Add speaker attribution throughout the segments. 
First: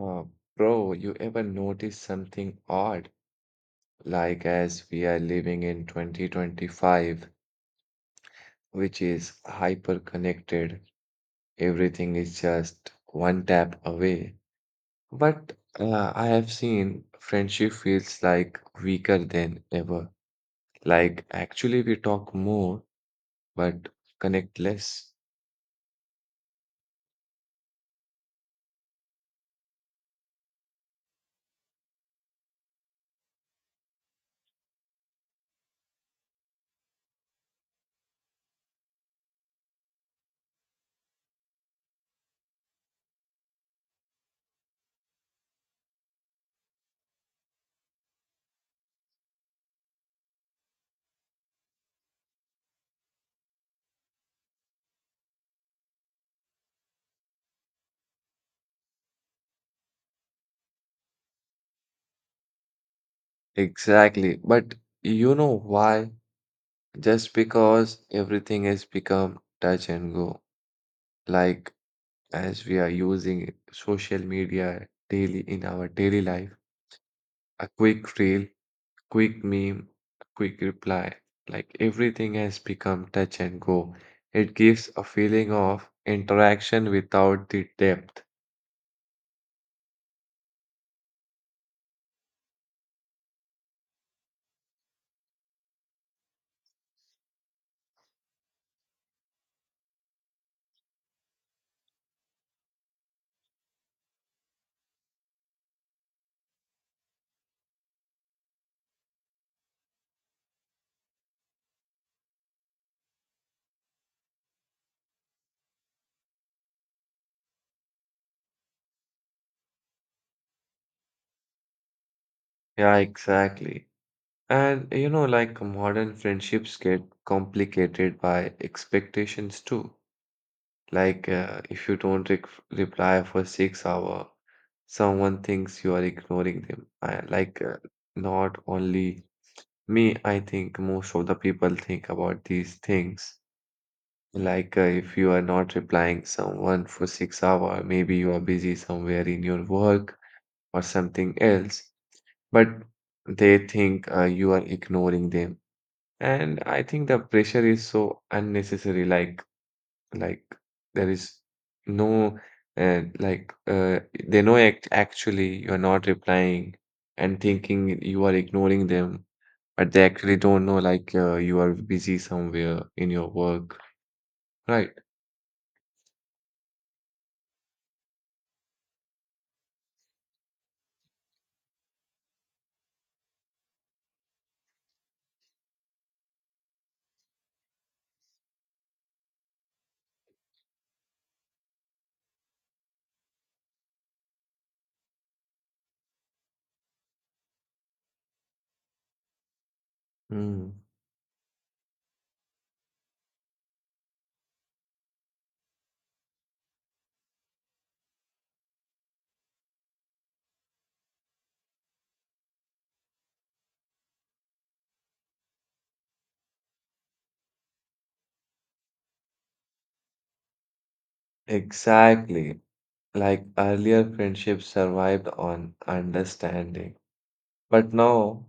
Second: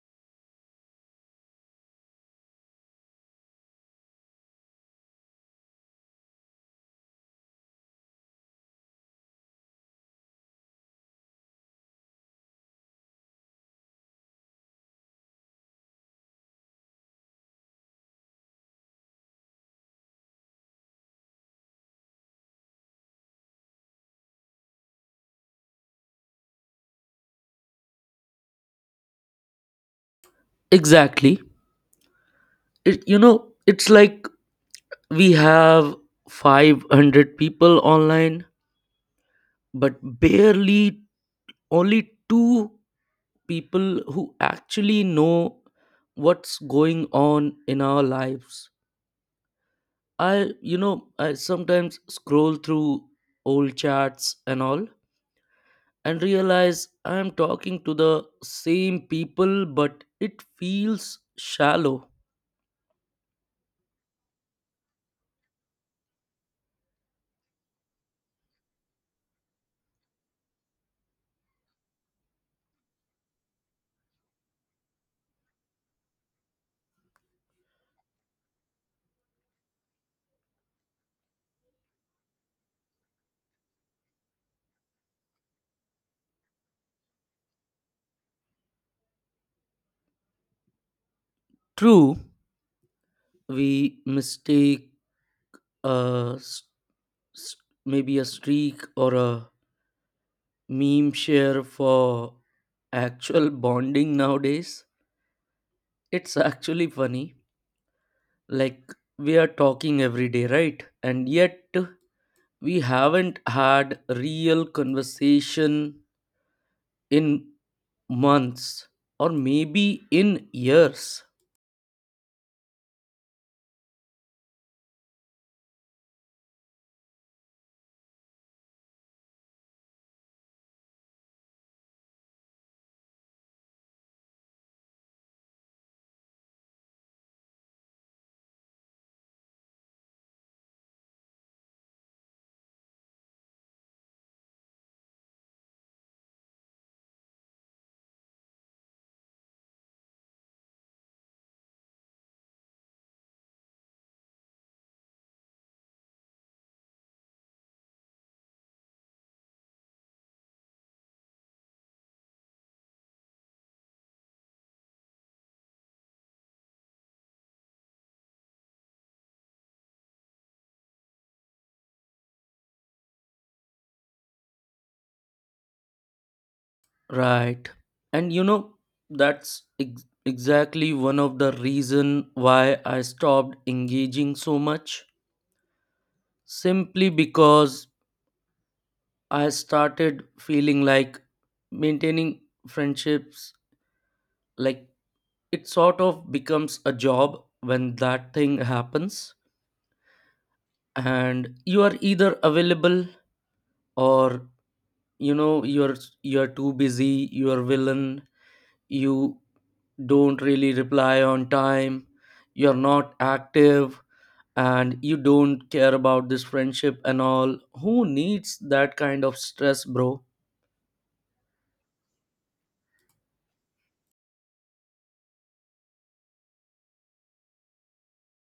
Speaker 1: Uh, Bro, you ever notice something odd? Like as we are living in 2025, which is hyper connected, everything is just one tap away. But I have seen friendship feels like weaker than ever. Like actually we talk more, but connect less.
Speaker 2: Exactly. It's like we have 500 people online, but barely only two people who actually know what's going on in our lives. I sometimes scroll through old chats and all and realize I'm talking to the same people, but it feels shallow.
Speaker 1: Exactly. But you know why? Just because everything has become touch and go. Like as we are using social media daily in our daily life. A quick reel, quick meme, a quick reply, like everything has become touch and go. It gives a feeling of interaction without the depth.
Speaker 2: True, we mistake uh, s- maybe a streak or a meme share for actual bonding nowadays. It's actually funny. Like, we are talking every day, right? And yet, we haven't had real conversation in months or maybe in years,
Speaker 1: Yeah, exactly. And you know, like modern friendships get complicated by expectations too. Like, if you don't re reply for 6 hour, someone thinks you are ignoring them. I, not only me, I think most of the people think about these things. Like, if you are not replying someone for 6 hour, maybe you are busy somewhere in your work or something else, but they think you are ignoring them. And I think the pressure is so unnecessary. Like, there is no uh, like uh, they know act actually you're not replying and thinking you are ignoring them, but they actually don't know like you are busy somewhere in your work, right?
Speaker 2: right? And you know, that's exactly one of the reason why I stopped engaging so much simply because I started feeling like maintaining friendships, like it sort of becomes a job when that thing happens.
Speaker 1: Mm.
Speaker 2: And you are either available or, you know, you're too busy, you're villain, you don't really reply on time, you're not active, and you don't care about this friendship and all. Who needs that kind of stress, bro?
Speaker 1: Exactly. Like earlier friendships survived on understanding, but now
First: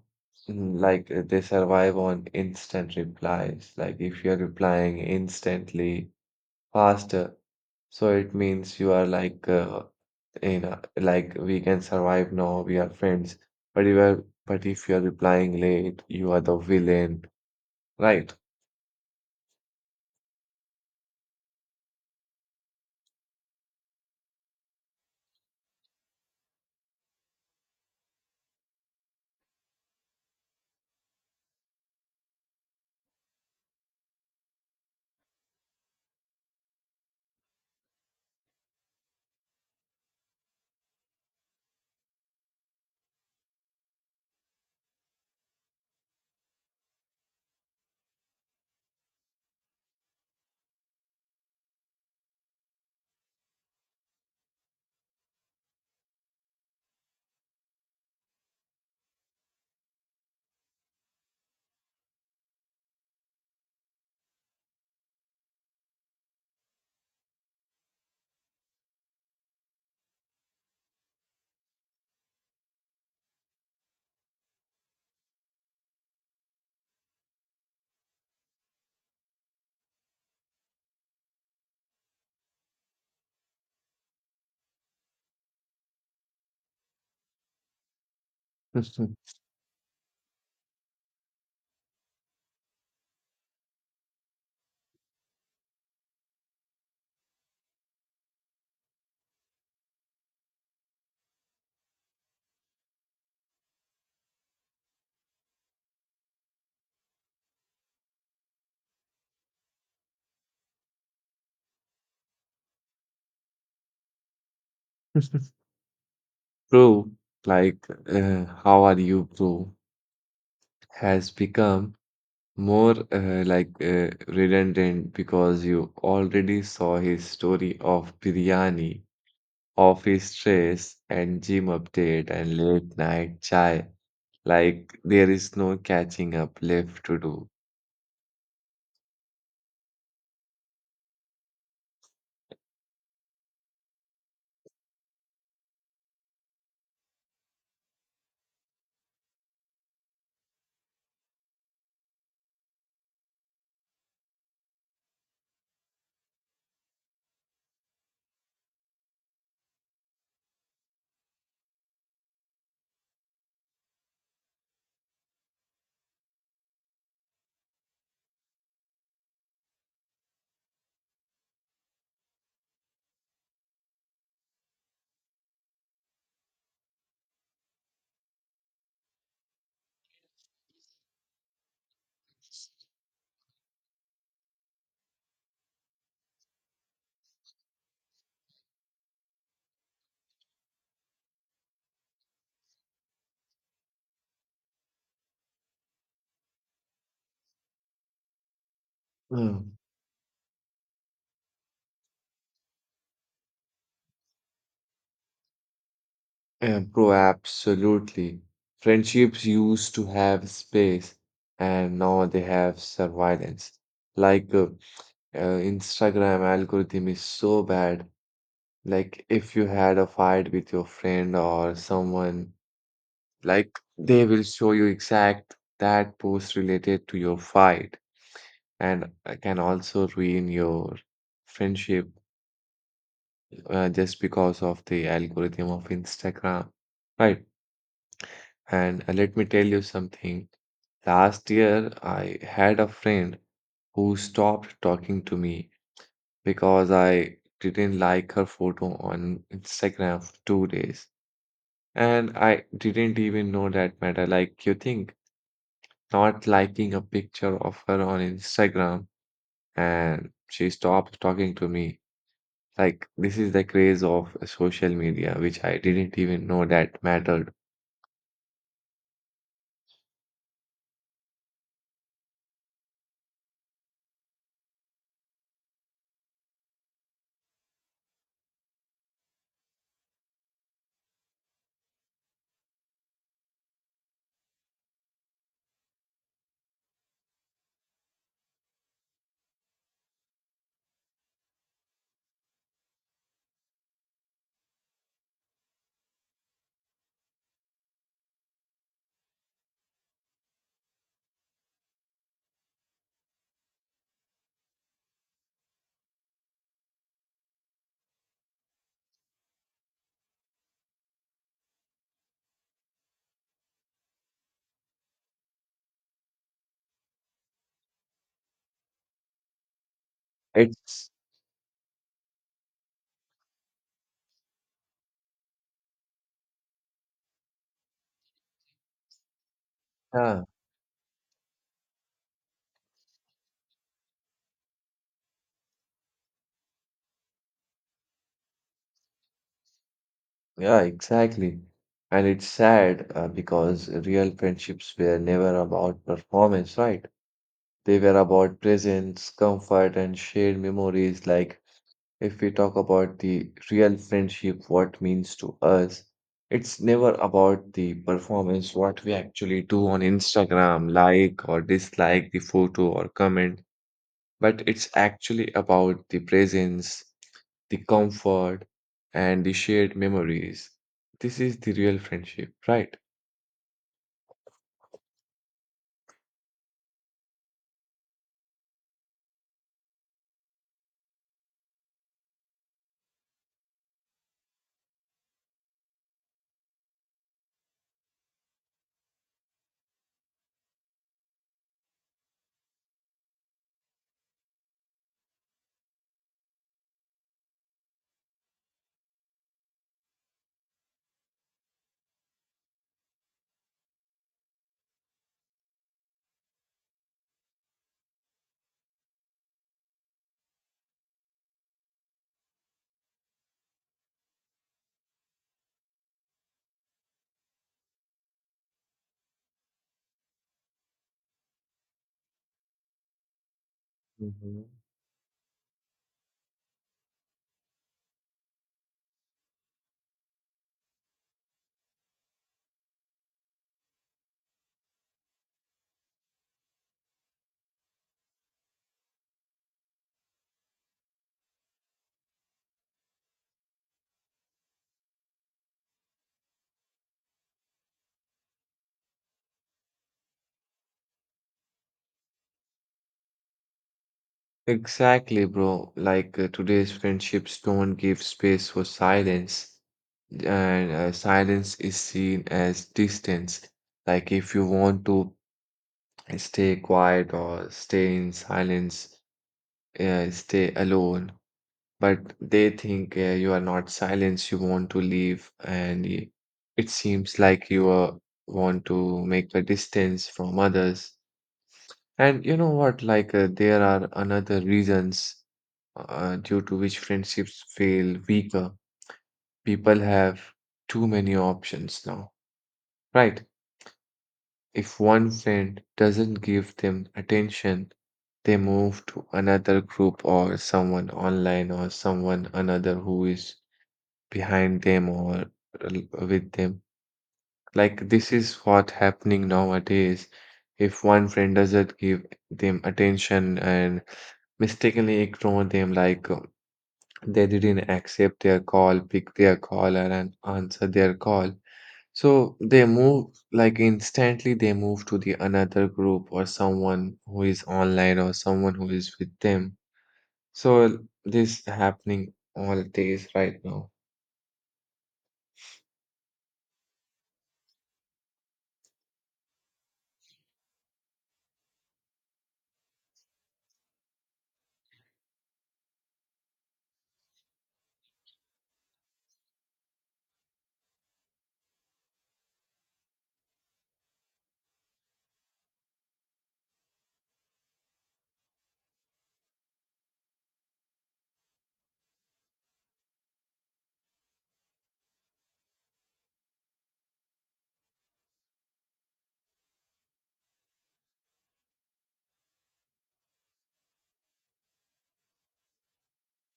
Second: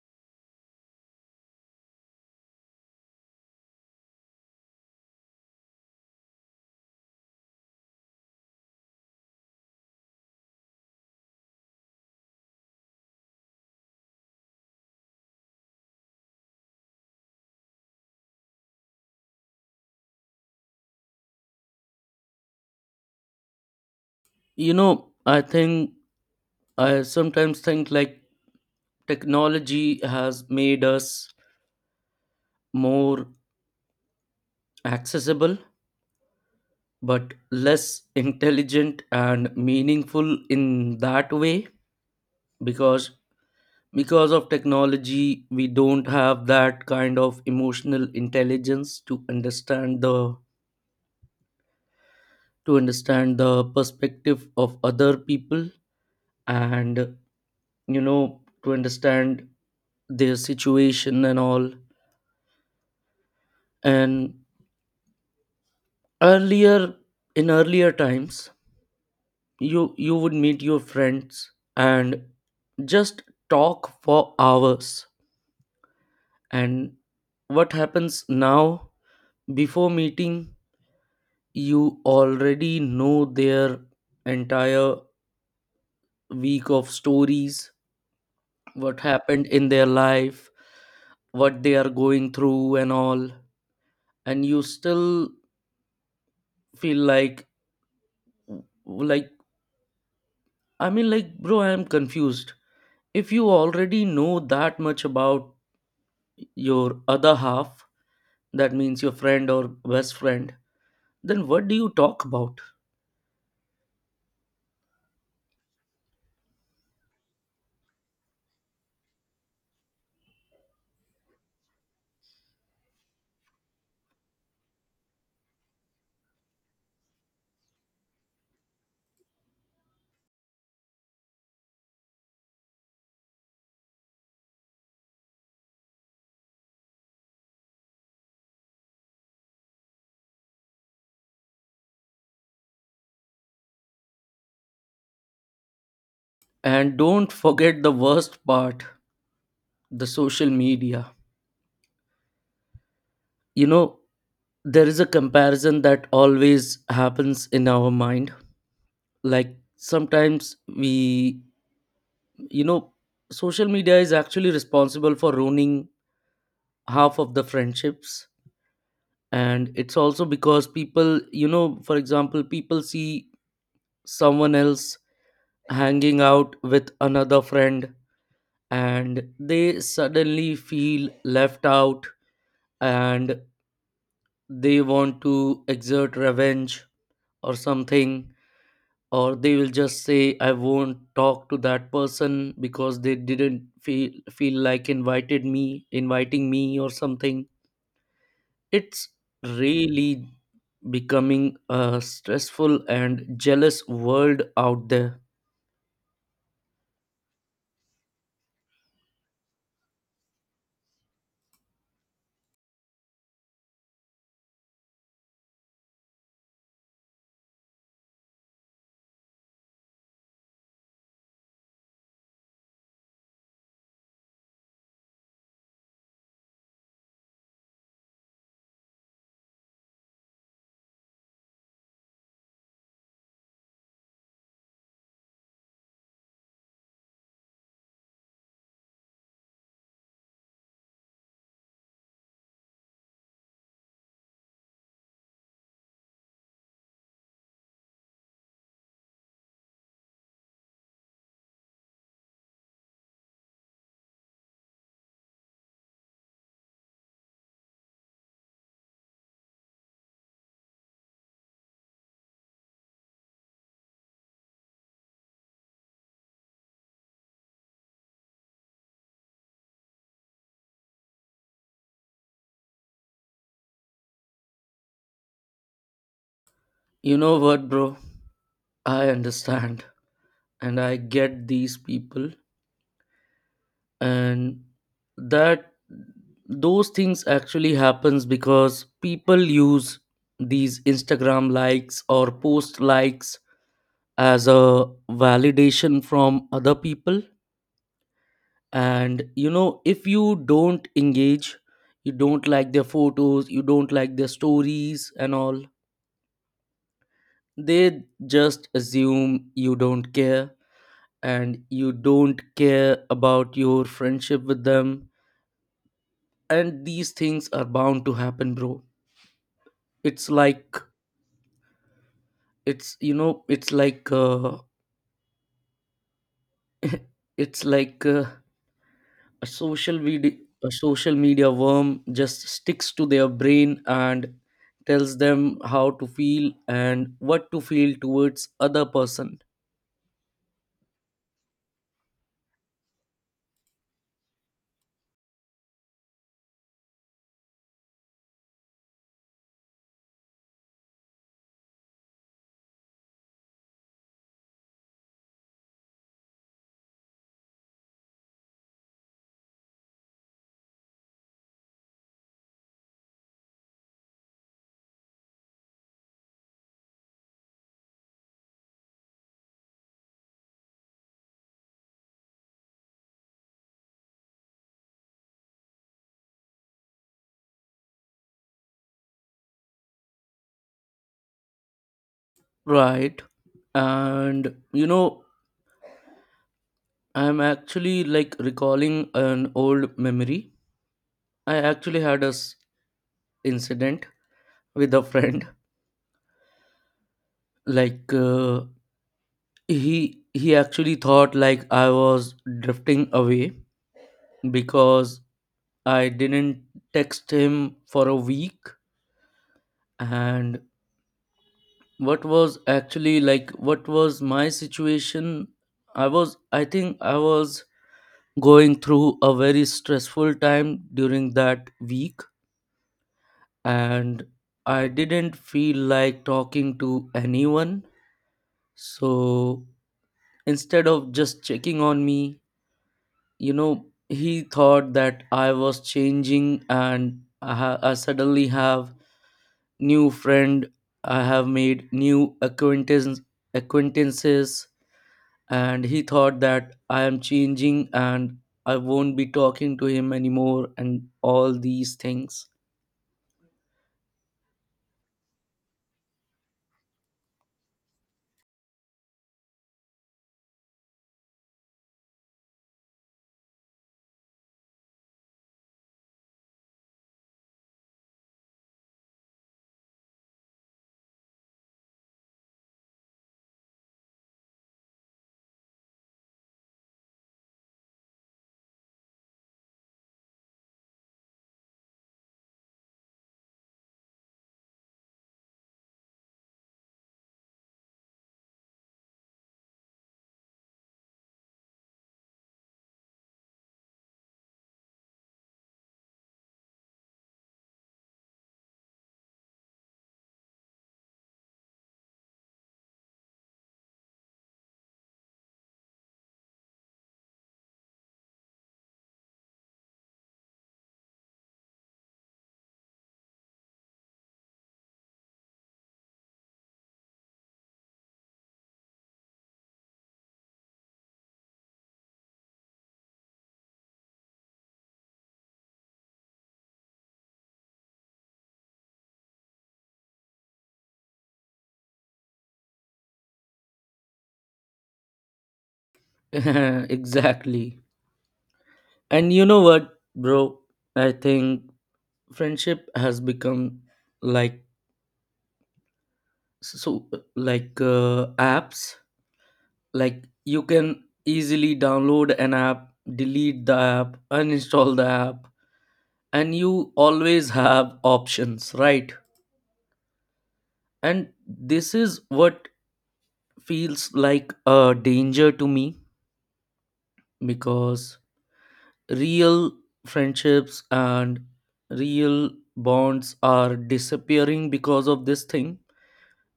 Speaker 1: like they survive on instant replies. Like if you're replying instantly faster. So it means you are like, you know, like we can survive now, we are friends. But if you are replying late, you are the villain, right?
Speaker 2: You know, I think I sometimes think like technology has made us more accessible, but less intelligent and meaningful in that way because because of technology we don't have that kind of emotional intelligence to understand the perspective of other people, and you know, to understand their situation and all. And earlier, in earlier times, you would meet your friends and just talk for hours. And what happens now? Before meeting, you already know their entire week of stories, what happened in their life, what they are going through and all. And you still feel like, I mean, like, bro, I am confused. If you already know that much about your other half, that means your friend or best friend, then what do you talk about?
Speaker 1: Proof, like, how are you, proof, has become more redundant because you already saw his story of biryani, office stress, and gym update and late night chai. Like there is no catching up left to do.
Speaker 2: And don't forget the worst part, the social media. You know, there is a comparison that always happens in our mind. Like sometimes we, you know, social media is actually responsible for ruining half of the friendships. And it's also because people, you know, for example, people see someone else hanging out with another friend and they suddenly feel left out, and they want to exert revenge or something, or they will just say I won't talk to that person because they didn't feel like invited me inviting me or something. It's
Speaker 1: Mm,
Speaker 2: really becoming a stressful and jealous world out there.
Speaker 1: yeah, bro, absolutely. Friendships used to have space and now they have surveillance. Like Instagram algorithm is so bad. Like if you had a fight with your friend or someone, like they will show you exact that post related to your fight and can also ruin your friendship just because of the algorithm of Instagram, right? And let me tell you something. Last year, I had a friend who stopped talking to me because I didn't like her photo on Instagram for 2 days. And I didn't even know that matter. Like, you think not liking a picture of her on Instagram, and she stopped talking to me. Like, this is the craze of social media, which I didn't even know that mattered.
Speaker 2: You know what, bro, I understand and I get these people. And that, those things actually happens because people use these Instagram likes or post likes as a validation from other people. And you know, if you don't engage, you don't like their photos, you don't like their stories and all, they just assume you don't care and you don't care about your friendship with them. And these things are bound to happen, bro. it's like
Speaker 1: It's,
Speaker 2: it's you know, it's like it's like a social video
Speaker 1: yeah,
Speaker 2: a social media worm just sticks to their brain and tells them how to feel and what to feel towards other person,
Speaker 1: yeah, exactly. And it's sad because real friendships were never about performance, right? They were about presence, comfort, and shared memories. Like, if we talk about the real friendship, what means to us, it's never about the performance, what we actually do on Instagram, like or dislike the photo or comment. But it's actually about the presence, the comfort, and the shared memories. This is the real friendship, right?
Speaker 2: right? And you know, I'm actually like recalling an old memory. I actually had a incident with a friend. Like, he actually thought like I was drifting away because I didn't text him for a week. And what was actually like, what was my situation? I think I was going through a very stressful time during that week. And
Speaker 1: Hmm.
Speaker 2: I didn't feel like talking to anyone. So instead of just checking on me, you know, he thought that I was changing and I suddenly have new friend. I have made new acquaintances. And he thought that I am changing and I won't be talking to him anymore and all these things.
Speaker 1: Exactly, bro. Like today's friendships don't give space for silence, and silence is seen as distance. Like if you want to stay quiet or stay in silence, stay alone. But they think you are not silenced, you want to leave, and it seems like you are, want to make a distance from others. And you know what? Like, there are another reasons due to which friendships feel weaker. People have too many options now, right? If one friend doesn't give them attention, they move to another group or someone online or someone another who is behind them or with them. Like this is what happening nowadays. If one friend doesn't give them attention and mistakenly ignore them, like they didn't accept their call, pick their call and answer their call. So they move like instantly they move to the another group or someone who is online or someone who is with them. So this happening all days right now.
Speaker 2: Exactly. And you know what, bro, I think friendship has become like, so, like, apps. Like you can easily download an app, delete the app uninstall the app, and you always have options, right? And this is what feels like a danger to me, because real friendships and real bonds are disappearing because of this thing,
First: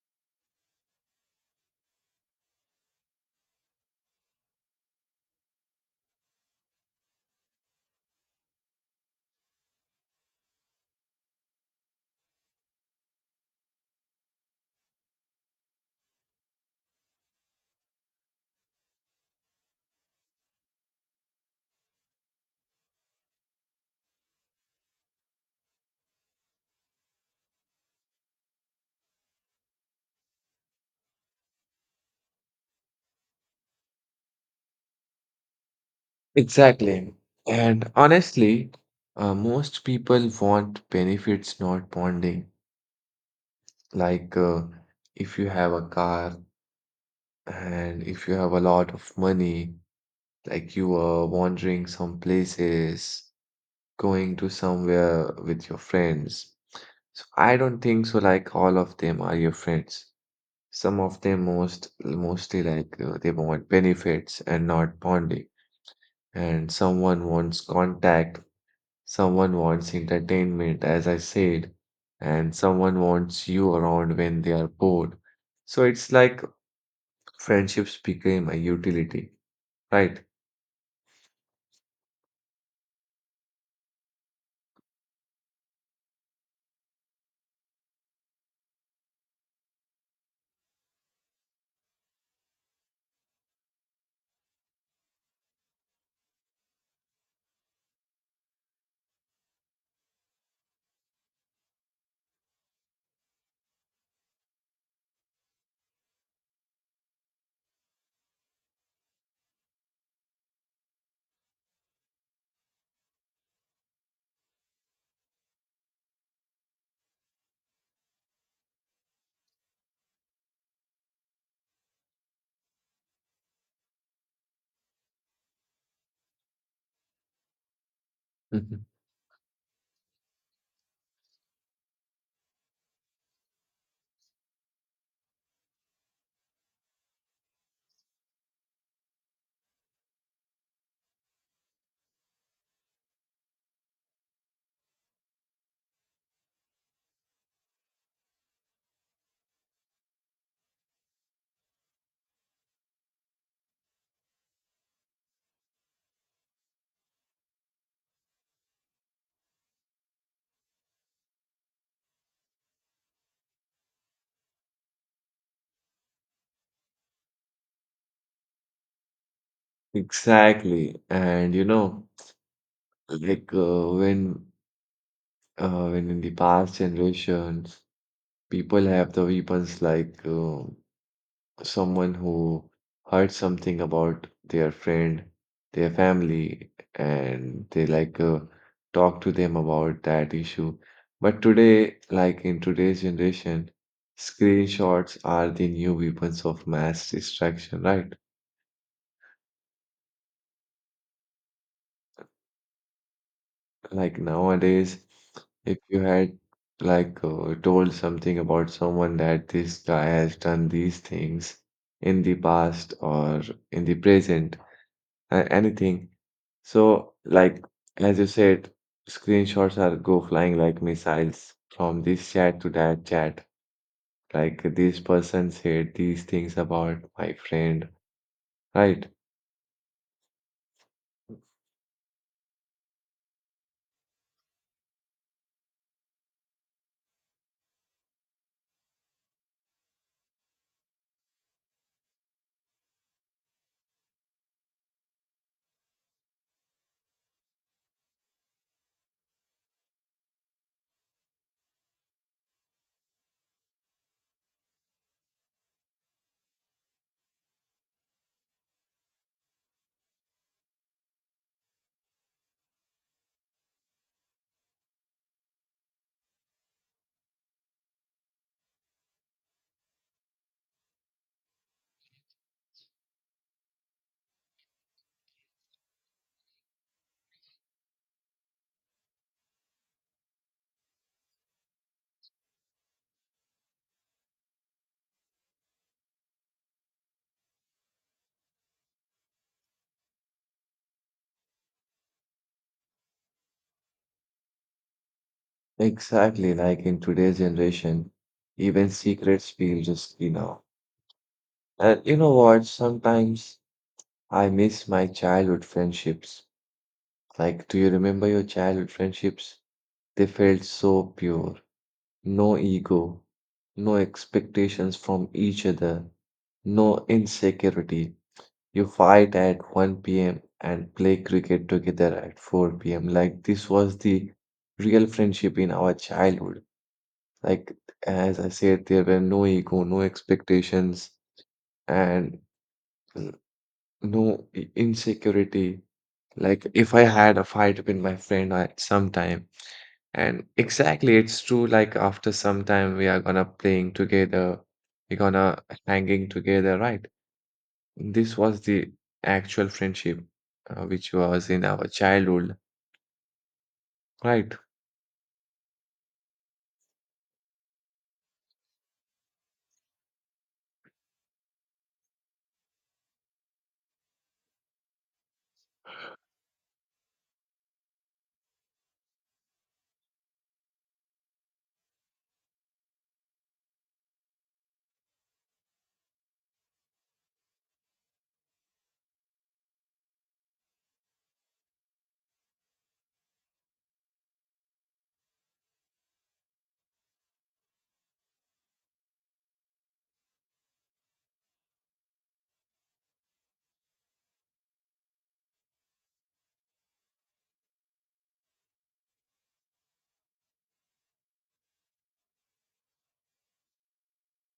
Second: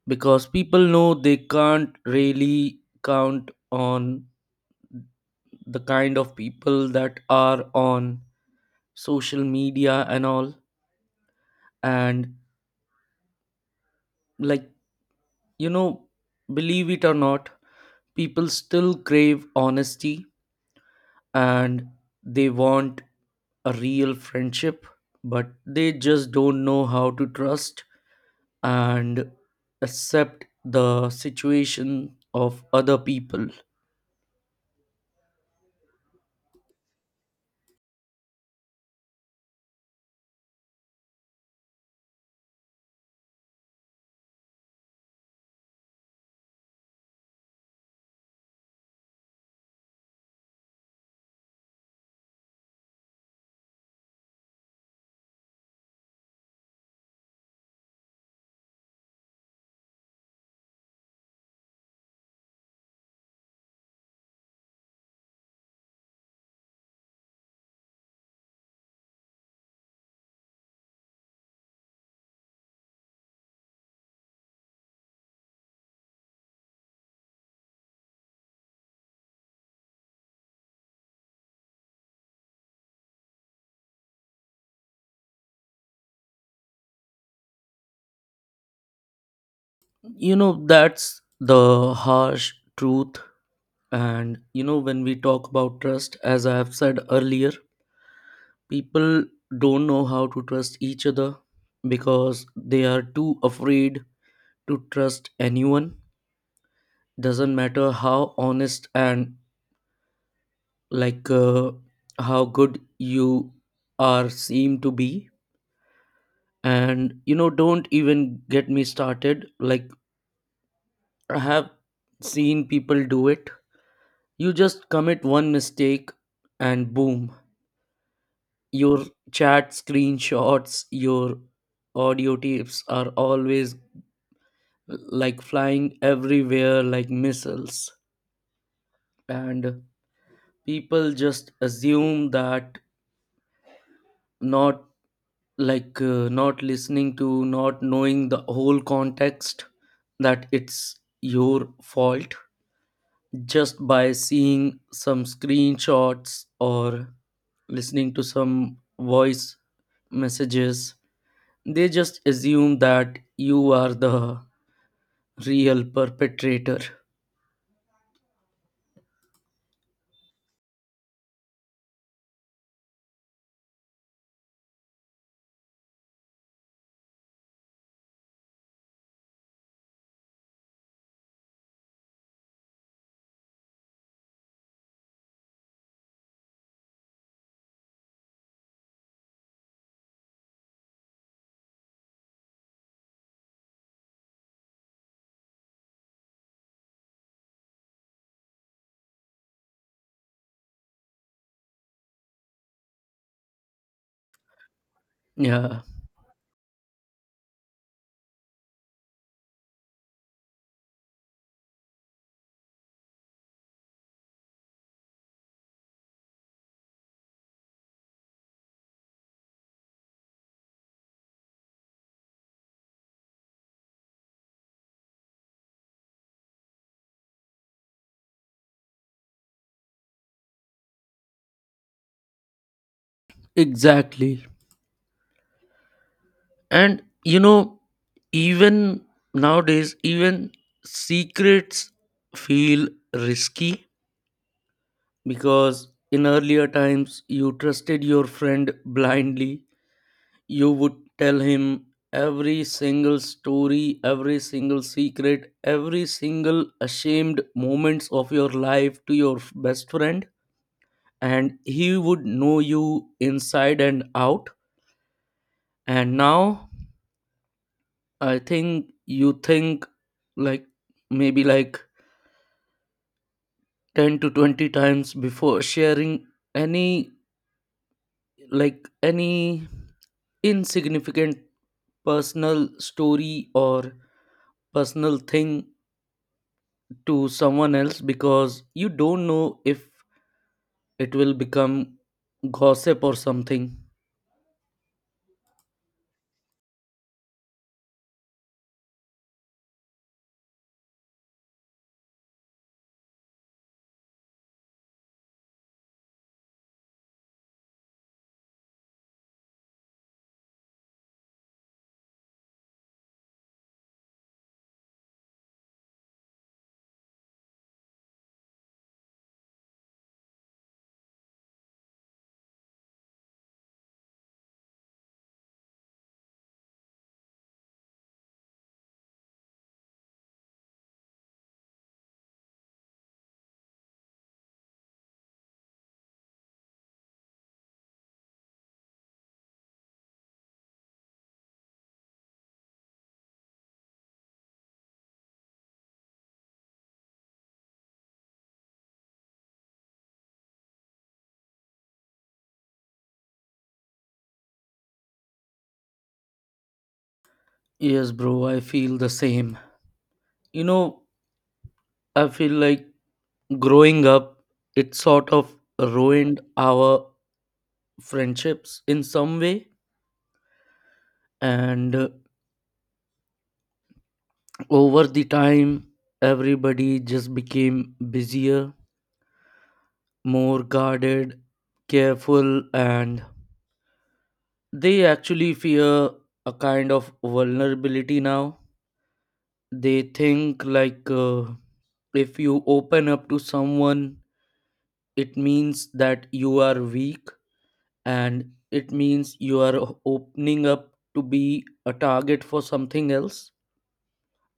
Speaker 2: because people know they can't really count on the kind of people that are on social media and all. And like, you know, believe it or not, people still crave honesty, and they want a real friendship, but they just don't know how to trust and accept the situation of other people.
Speaker 1: Exactly. And honestly, most people want benefits, not bonding. Like, if you have a car and if you have a lot of money, like you are wandering some places, going to somewhere with your friends. So I don't think so. Like all of them are your friends. Some of them mostly like they want benefits and not bonding. And someone wants contact. Someone wants entertainment, as I said, and someone wants you around when they are bored. So it's like friendships became a utility, right?
Speaker 2: You know, that's the harsh truth. And you know, when we talk about trust, as I have said earlier, people don't know how to trust each other because they are too afraid to trust anyone, doesn't matter how honest and like uh, how good you are seem to be. And you know, don't even get me started, like, I have seen people do it. You just commit one mistake and boom,
Speaker 1: Mhm.
Speaker 2: your chat screenshots, your audio tapes are always like flying everywhere like missiles. And people just assume that, not not listening to, not knowing the whole context, that it's your fault, just by seeing some screenshots or listening to some voice messages. They just assume that you are the real perpetrator.
Speaker 1: Exactly. And you know, like when in the past generations, people have the weapons like someone who heard something about their friend, their family, and they like talk to them about that issue. But today, like in today's generation, screenshots are the new weapons of mass distraction, right? Like nowadays, if
Speaker 2: Yeah,
Speaker 1: you had like told something about someone that this guy has done these things in the past or in the present, anything. So, like, as you said, screenshots are go flying like missiles from this chat to that chat. Like, this person said these things about my friend, right?
Speaker 2: exactly. And you know, even nowadays, even secrets feel risky, because in earlier times, you trusted your friend blindly. You would tell him every single story, every single secret, every single ashamed moments of your life to your best friend, and he would know you inside and out. And now I think you think like maybe like 10 to 20 times before sharing any, like any insignificant personal story or personal thing to someone else, because you don't know if it will become gossip or something.
Speaker 1: Exactly, like in today's generation, even secrets feel risky now. And you know what? Sometimes I miss my childhood friendships. Like, do you remember your childhood friendships? They felt so pure. No ego, no expectations from each other, no insecurity. You fight at 1 p.m. and play cricket together at 4 p.m. Like this was the real friendship in our childhood. Like as I said, there were no ego, no expectations, and n- no insecurity. Like if I had a fight with my friend at some time, and exactly it's true, like after some time we are gonna playing together, we're gonna hanging together, right? This was the actual friendship which was in our childhood, right?
Speaker 2: Yes, bro, I feel the same. You know, I feel like growing up, it sort of ruined our friendships in some way. And over the time, everybody just became busier, more guarded, careful, and they actually fear a kind of vulnerability now. They think like if you open up to someone, it means that you are weak, and it means you are opening up to be a target for something else.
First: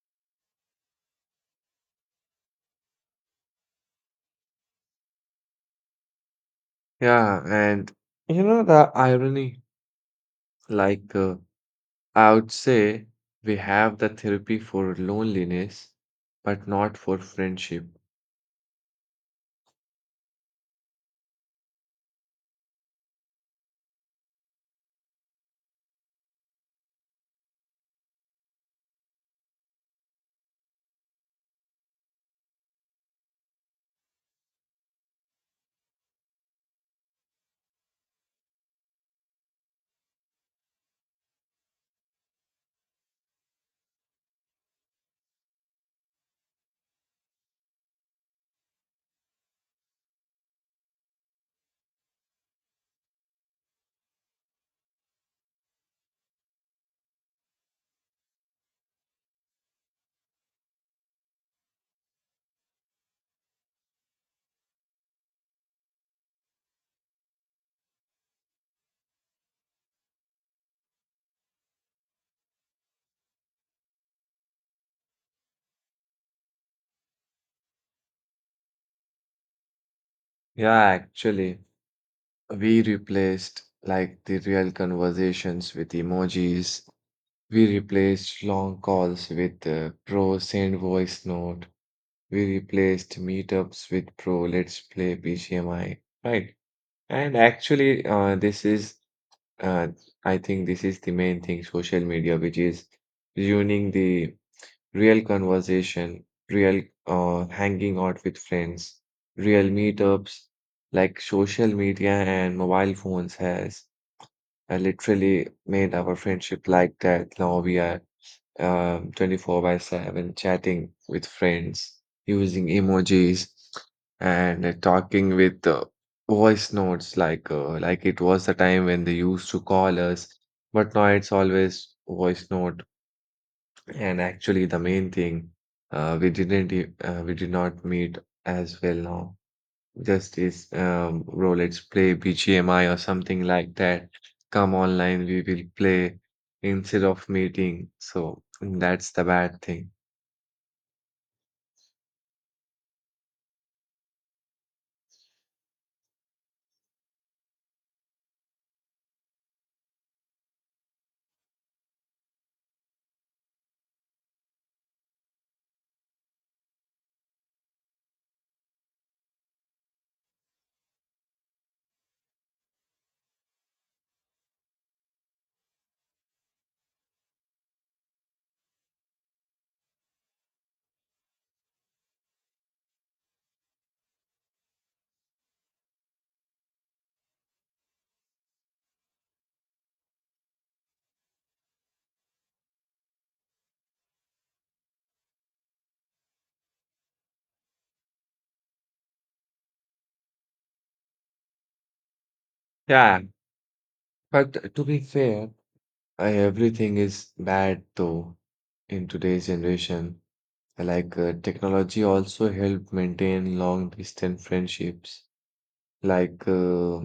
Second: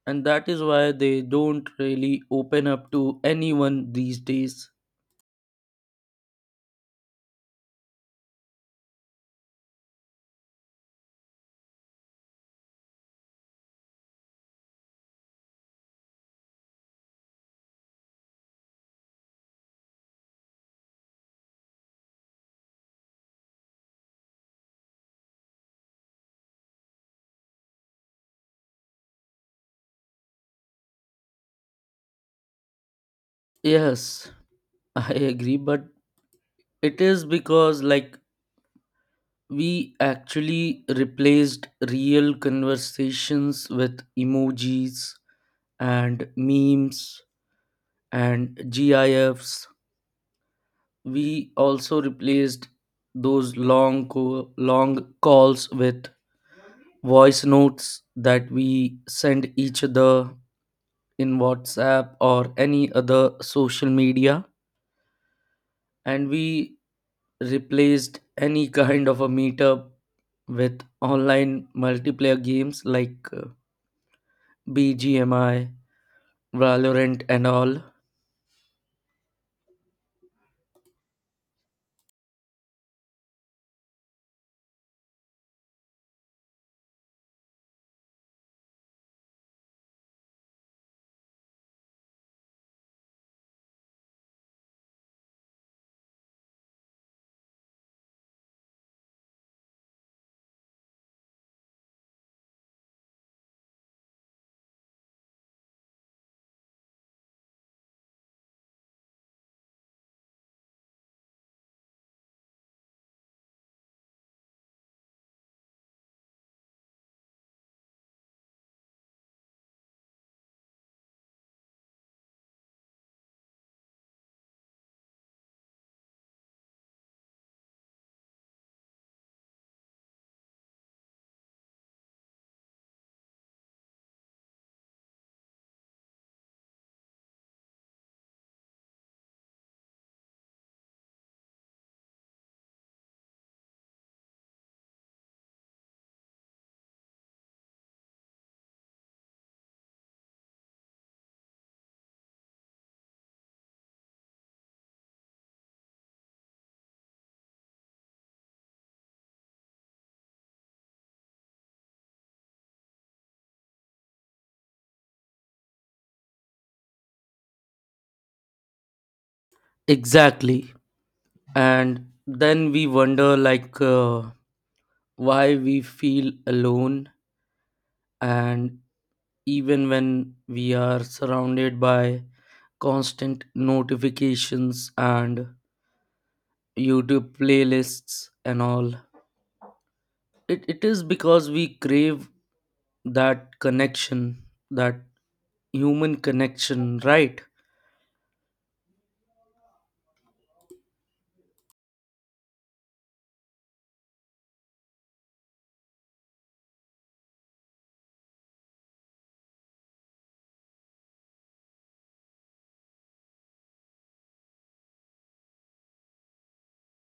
Speaker 2: And that is why they don't really open up to anyone these days.
Speaker 1: Yeah, and you know the irony, like I would say we have the therapy for loneliness, but not for friendship.
Speaker 2: Yes, I agree, but it is because, like, we actually replaced real conversations with emojis and memes and GIFs. We also replaced those long calls with voice notes that we send each other in WhatsApp or any other social media, and we replaced any kind of a meetup with online multiplayer games like BGMI, Valorant, and all.
Speaker 1: Yeah, actually. We replaced like the real conversations with emojis. We replaced long calls with pro send voice note. We replaced meetups with pro let's play BGMI. Right. And actually, uh, I think this is the main thing social media, which is ruining the real conversation, real hanging out with friends, real meetups like social media and mobile phones has I literally made our friendship like that. Now we are 24 by 7 chatting with friends, using emojis, and talking with voice notes like it was the time when they used to call us. But now it's always voice note. And actually, the main thing, we did not meet as well now. Just Justice bro, let's play BGMI or something like that. Come online, we will play instead of meeting. So that's the bad thing.
Speaker 2: Exactly. And then we wonder, like, why we feel alone, and even when we are surrounded by constant notifications and YouTube playlists and all. It is because we crave that connection, that human connection, right?
Speaker 1: Yeah, but to be fair, everything is bad though in today's generation. Like technology also help maintain long distance friendships. Like uh,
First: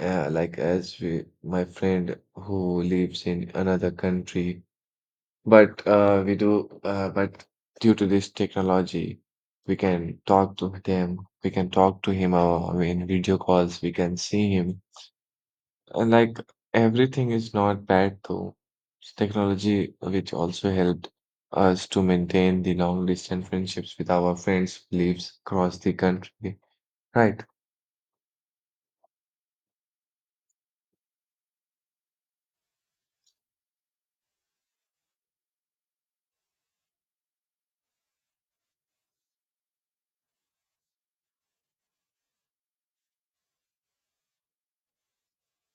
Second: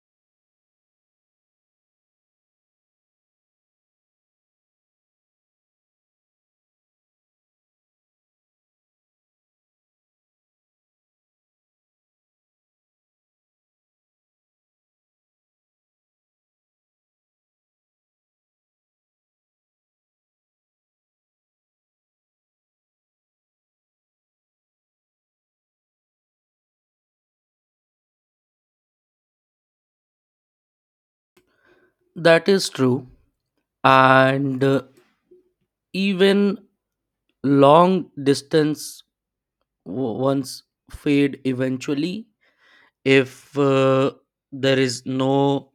Speaker 1: like my friend who lives in another country. But but due to this technology, we can talk to them. We can talk to him. I mean, video calls. We can see him. And like everything is not bad though. It's technology which also helped us to maintain the long distance friendships with our friends lives across the country. Right.
Speaker 2: That is true. And even long distance ones fade eventually if there is no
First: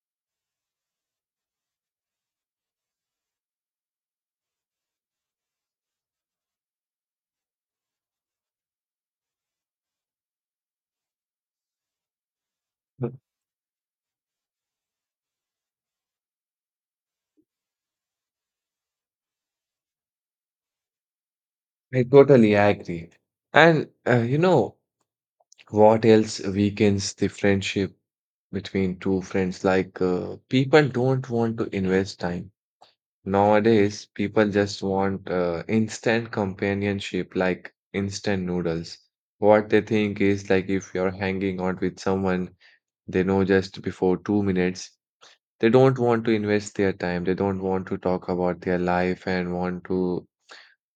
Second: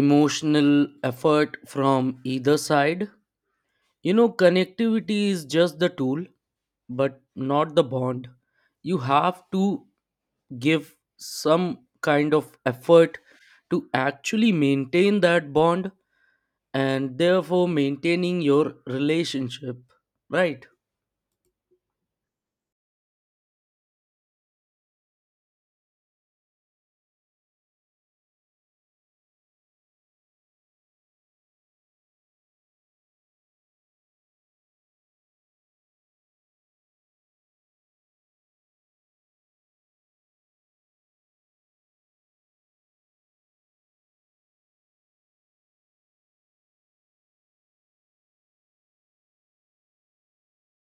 Speaker 2: emotional effort from either side. You know, connectivity is just the tool, but not the bond. You have to give some kind of
Speaker 1: Mm.
Speaker 2: effort to actually maintain that bond, and therefore maintaining your relationship, right?
Speaker 1: I totally agree. And you know. What else weakens the friendship between two friends? Like, people don't want to invest time. Nowadays, people just want instant companionship, like instant noodles. What they think is like if you're hanging out with someone they know just before 2 minutes, they don't want to invest their time. They don't want to talk about their life and want to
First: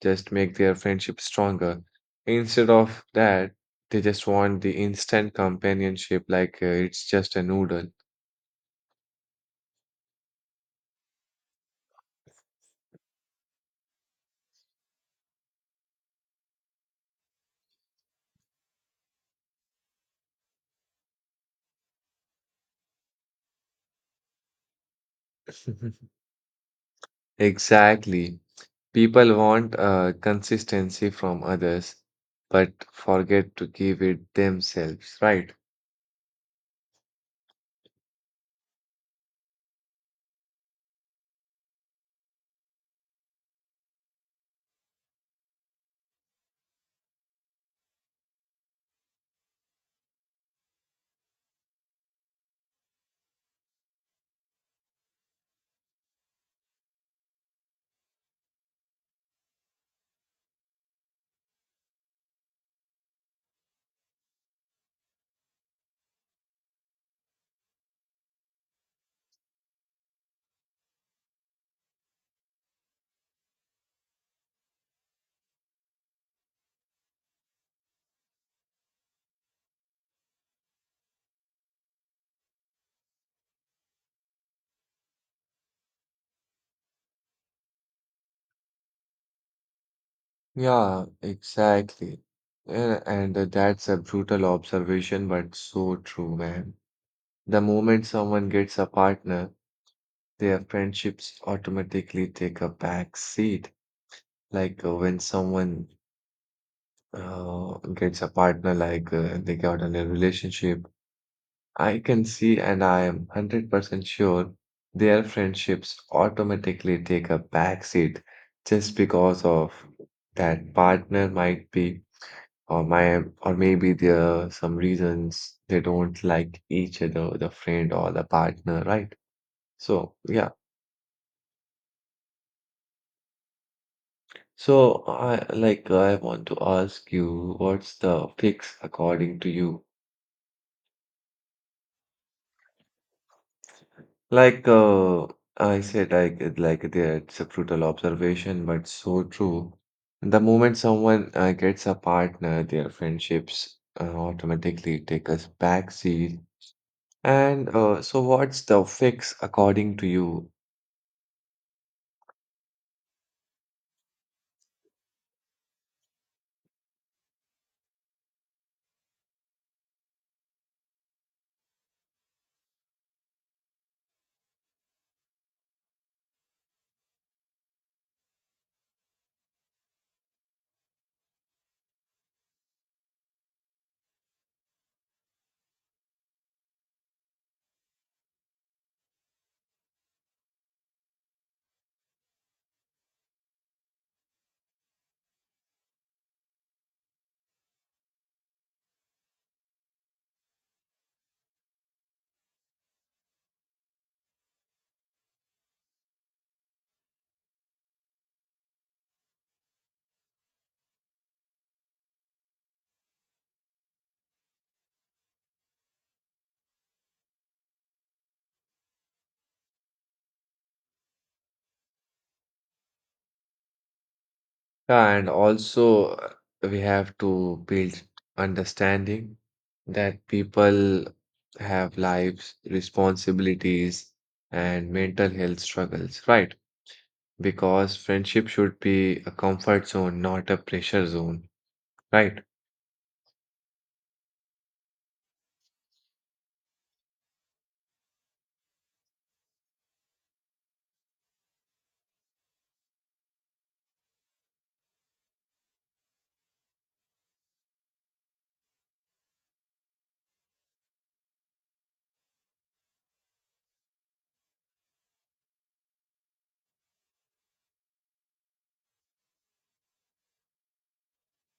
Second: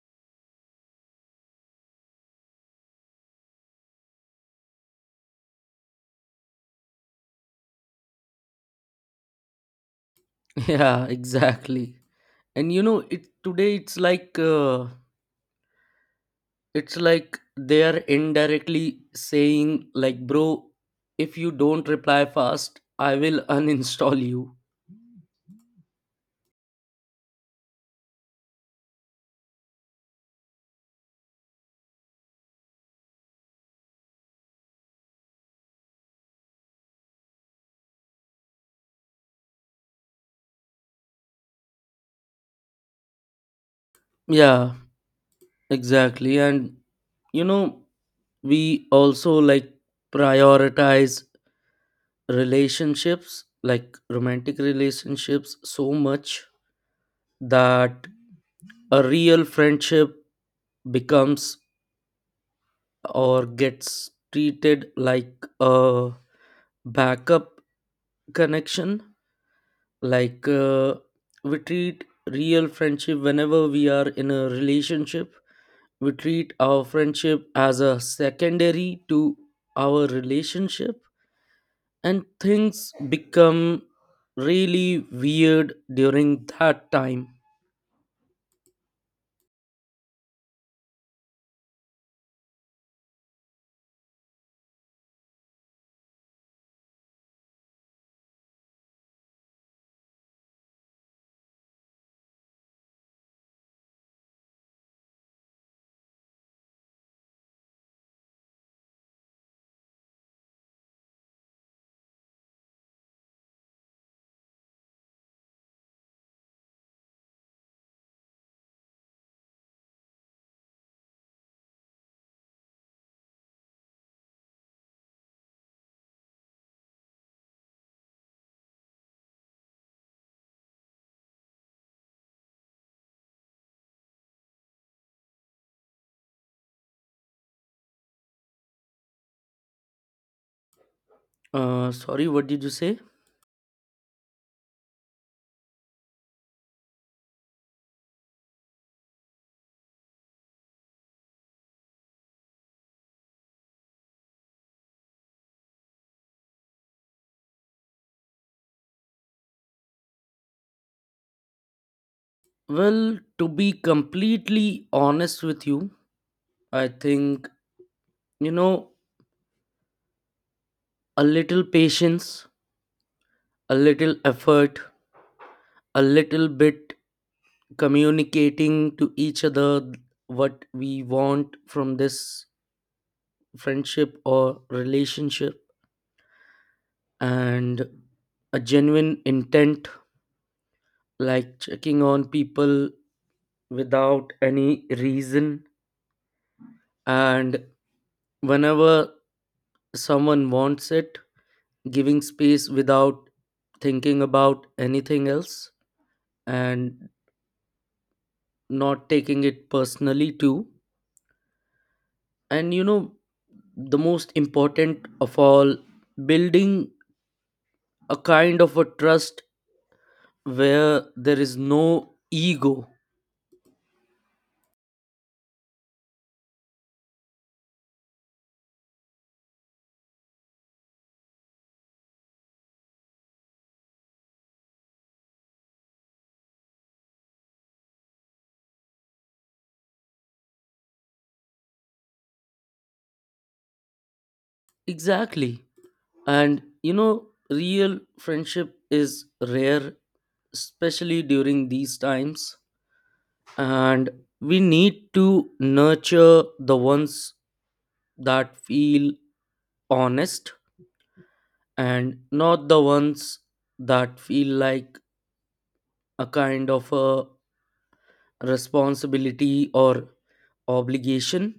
Speaker 1: just make their friendship stronger. Instead of that, they just want the instant companionship like it's just a noodle.
Speaker 2: Yeah, exactly. And you know, it today it's like it's like they are indirectly saying like, bro, if you don't reply fast, I will uninstall you.
Speaker 1: Exactly. People want consistency from others, but forget to give it themselves, right?
Speaker 2: Yeah. Exactly. And, you know, we also like prioritize relationships, like romantic relationships, so much that a real friendship becomes or gets treated like a backup connection. Like, we treat real friendship whenever we are in a relationship, we treat our friendship as a secondary to our relationship, and things become really weird during that time.
Speaker 1: Yeah, exactly. Yeah, and that's a brutal observation, but so true, man. The moment someone gets a partner, their friendships automatically take a back seat. Like when someone gets a partner, like they got in a relationship, I can see and I am 100% sure their friendships automatically take a backseat just because of that partner might be or my or maybe there are some reasons they don't like each other, the friend or the partner, right? So yeah. So I want to ask you, what's the fix according to you?
Speaker 2: Sorry, what did you say?
Speaker 1: Like I said, there, it's a brutal observation, but so true. The moment someone gets a partner, their friendships automatically take us backseat. And so, what's the fix according to you?
Speaker 2: Well, to be completely honest with you, I think, you know, a little patience, a little effort, a little bit communicating to each other what we want from this friendship or relationship, and a genuine intent, like checking on people without any reason, and whenever someone wants it, giving space without thinking about anything else, and not taking it personally too. And you know, the most important of all, building a kind of a trust where there is no ego.
Speaker 1: Yeah, and also, we have to build understanding that people have lives, responsibilities, and mental health struggles, right? Because friendship should be a comfort zone, not a pressure zone, right?
Speaker 2: Exactly. And you know, real friendship is rare, especially during these times. And we need to nurture the ones that feel honest and not the ones that feel like a kind of a responsibility or obligation.